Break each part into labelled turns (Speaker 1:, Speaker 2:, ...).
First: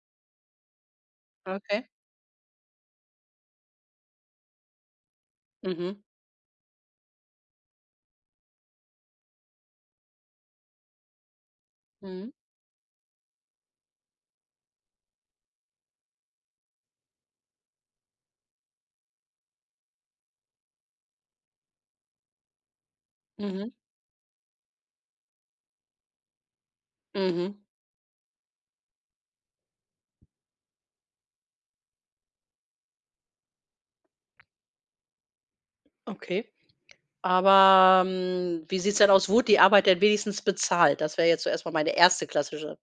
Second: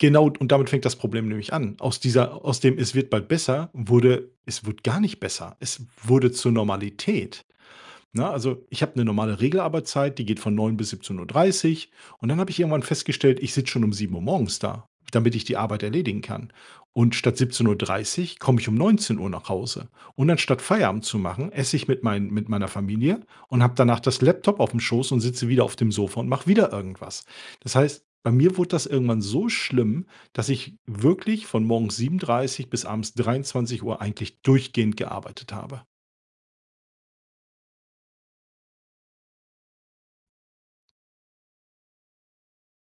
Speaker 1: Genau und damit fängt das Problem nämlich an.
Speaker 2: Okay.
Speaker 1: Aus dieser aus dem „es wird bald besser” wurde „es wurde gar nicht besser.” Es
Speaker 2: Mhm.
Speaker 1: wurde zur Normalität. Ne, also, ich habe 'ne normale Regelarbeitszeit, die geht von 9:00 bis 17:30. Und
Speaker 2: Mhm.
Speaker 1: dann habe ich irgendwann festgestellt, ich sitze schon um 7:00 morgens da, damit ich die Arbeit erledigen kann. Und statt 17:30 komme ich um 19:00 nach Hause. Und anstatt Feierabend zu machen, esse ich mit meinen mit meiner Familie und
Speaker 2: Mhm.
Speaker 1: habe danach das Laptop auf'm Schoß und sitze wieder auf dem Sofa und mache wieder irgendwas.
Speaker 2: Mhm.
Speaker 1: Das heißt, bei mir wurde das irgendwann so schlimm, dass ich wirklich von morgens 7:30 bis abends 23:00 eigentlich durchgehend gearbeitet habe.
Speaker 2: Okay, aber, mm, wie sieht's denn aus, wurde die Arbeit denn wenigstens bezahlt? Das wäre jetzt zuerst mal meine 1. klassische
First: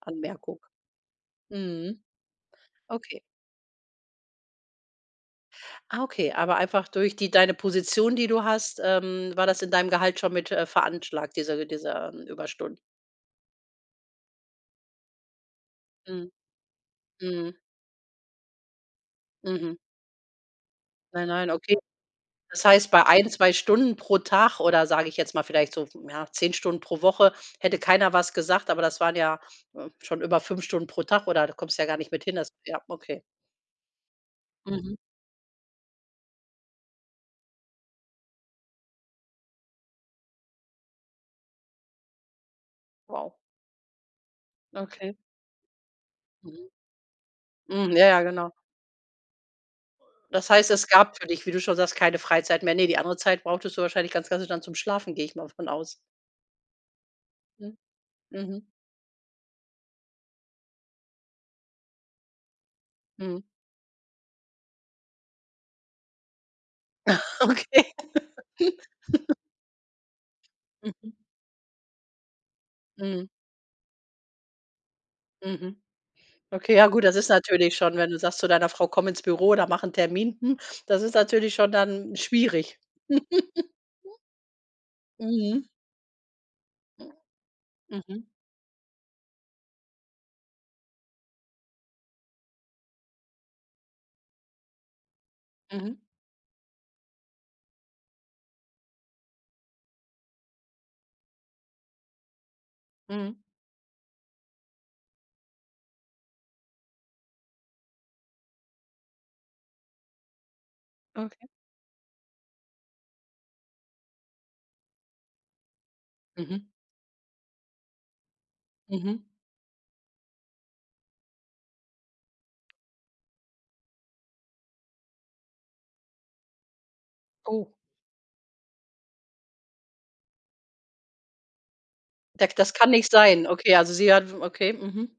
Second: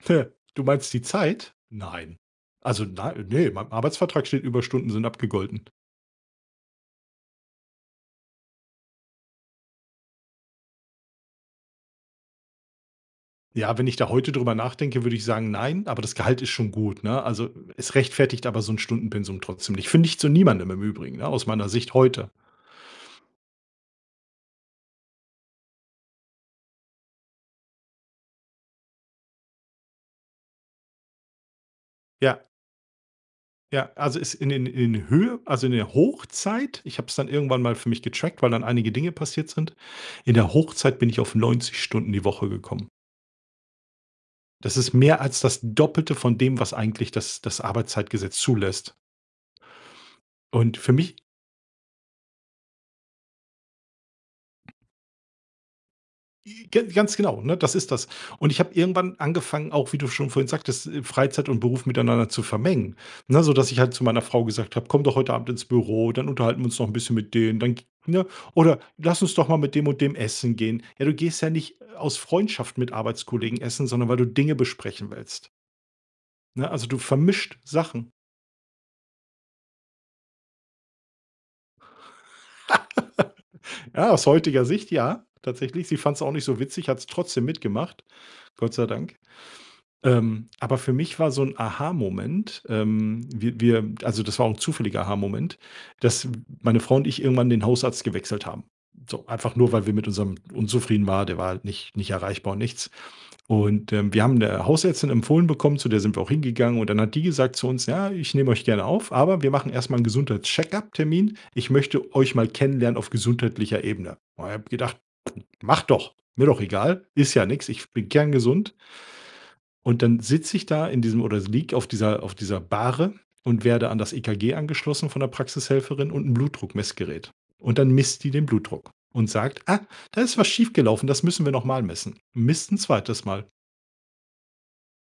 Speaker 1: Du meinst die Zeit?
Speaker 2: Mhm.
Speaker 1: Nein. Also, nei
Speaker 2: Okay.
Speaker 1: ne, in meinem Arbeitsvertrag steht „Überstunden sind abgegolten.”
Speaker 2: Ah okay, aber einfach durch die deine Position, die du hast, ähm, war das in deinem Gehalt schon mit, äh, veranschlagt, diese diese Überstunden.
Speaker 1: Ja, wenn ich da heute drüber nachdenke, würde ich sagen nein, aber das
Speaker 2: Mhm.
Speaker 1: Gehalt ist schon gut, ne? Also,
Speaker 2: Mhm.
Speaker 1: es rechtfertigt aber so 'n Stundenpensum trotzdem
Speaker 2: Mhm.
Speaker 1: nicht. Finde ich zu niemandem, im Übrigen, ne,
Speaker 2: Nein,
Speaker 1: aus
Speaker 2: nein,
Speaker 1: meiner
Speaker 2: okay.
Speaker 1: Sicht heute.
Speaker 2: Das heißt, bei 1, 2 Stunden pro Tag oder, sage ich jetzt mal, vielleicht so, ja, 10 Stunden pro Woche hätte keiner was gesagt, aber das waren ja, äh, schon über 5 Stunden pro Tag oder da kommst ja gar nicht mit hin.
Speaker 1: Ja.
Speaker 2: Das ja, okay.
Speaker 1: Ja, also, es in den in
Speaker 2: Mhm.
Speaker 1: den Höhe also, in der Hochzeit ich habe es dann irgendwann mal für mich getrackt, weil dann einige Dinge passiert sind. In der Hochzeit bin ich auf 90 Stunden die Woche gekommen.
Speaker 2: Wow.
Speaker 1: Das ist
Speaker 2: Okay.
Speaker 1: mehr als das Doppelte von dem,
Speaker 2: Mhm.
Speaker 1: was eigentlich das das
Speaker 2: Mhm, ja, ja,
Speaker 1: Arbeitszeitgesetz
Speaker 2: genau.
Speaker 1: zulässt.
Speaker 2: Das heißt,
Speaker 1: Und
Speaker 2: es
Speaker 1: für mich
Speaker 2: gab für dich, wie du schon sagst, keine Freizeit mehr. Ne, die andere Zeit brauchtest du wahrscheinlich ganz klassisch dann zum Schlafen, gehe ich mal von aus.
Speaker 1: J ga ganz genau, ne, das
Speaker 2: Mhm,
Speaker 1: ist das. Und ich
Speaker 2: mhm.
Speaker 1: habe irgendwann angefangen, auch wie du schon vorhin sagtest, äh, Freizeit und Beruf miteinander zu vermengen, ne?
Speaker 2: Mhm.
Speaker 1: Sodass ich halt zu meiner Frau gesagt habe: „Komm doch heute Abend ins Büro, dann unterhalten wir uns noch 'n bisschen mit denen, dann“
Speaker 2: Okay.
Speaker 1: ne? Oder: „Lass uns
Speaker 2: Hm.
Speaker 1: doch mal mit dem und dem essen gehen.“ Ja, du
Speaker 2: Mhm.
Speaker 1: gehst ja nicht aus Freundschaft mit
Speaker 2: Mhm.
Speaker 1: Arbeitskollegen essen, sondern weil du Dinge besprechen willst.
Speaker 2: Mhm.
Speaker 1: Ne,
Speaker 2: Okay,
Speaker 1: also,
Speaker 2: ja
Speaker 1: du
Speaker 2: gut, das ist
Speaker 1: vermischt
Speaker 2: natürlich schon, wenn
Speaker 1: Sachen.
Speaker 2: du sagst zu deiner Frau „komm ins Büro, da mach 'n Termin”, hm, das ist natürlich schon dann schwierig.
Speaker 1: Ja, aus heutiger Sicht ja,
Speaker 2: Mhm.
Speaker 1: tatsächlich. Sie fand's auch nicht so witzig, hat's trotzdem mitgemacht,
Speaker 2: Mhm.
Speaker 1: Gott sei Dank. Ähm, aber für mich war so 'n Aha-Moment ähm, wir wir also, das war auch 'n zufälliger Aha-Moment,
Speaker 2: Mhm.
Speaker 1: dass meine Frau und ich irgendwann den Hausarzt gewechselt haben. So, einfach nur, weil wir mit unserem unzufrieden war. Der war halt nicht nicht erreichbar und nichts.
Speaker 2: Mhm.
Speaker 1: Und, ähm, wir haben 'ne Hausärztin empfohlen bekommen, zu der sind wir auch hingegangen und dann hat die gesagt zu uns: „Ja, ich nehme euch gerne auf, aber wir machen erst mal 'n Gesundheits-Check-Up-Termin.
Speaker 2: Okay.
Speaker 1: Ich möchte euch mal kennenlernen auf gesundheitlicher Ebene.“ Und ich habe gedacht: „Mach doch, mir doch
Speaker 2: Mhm.
Speaker 1: egal, ist ja nix, ich bin kerngesund.“
Speaker 2: Mhm.
Speaker 1: Und dann sitze ich da in diesem oder liege auf dieser auf dieser Bahre und werde an das EKG angeschlossen von der Praxishelferin und 'n Blutdruckmessgerät.
Speaker 2: Oh.
Speaker 1: Und dann misst die den Blutdruck und sagt: „Ah, da ist was schief gelaufen, das müssen wir noch mal messen.“
Speaker 2: Dek
Speaker 1: Misst
Speaker 2: das
Speaker 1: 'n
Speaker 2: kann nicht
Speaker 1: 2. Mal.
Speaker 2: sein. Okay, also, sie hat w okay, mhm.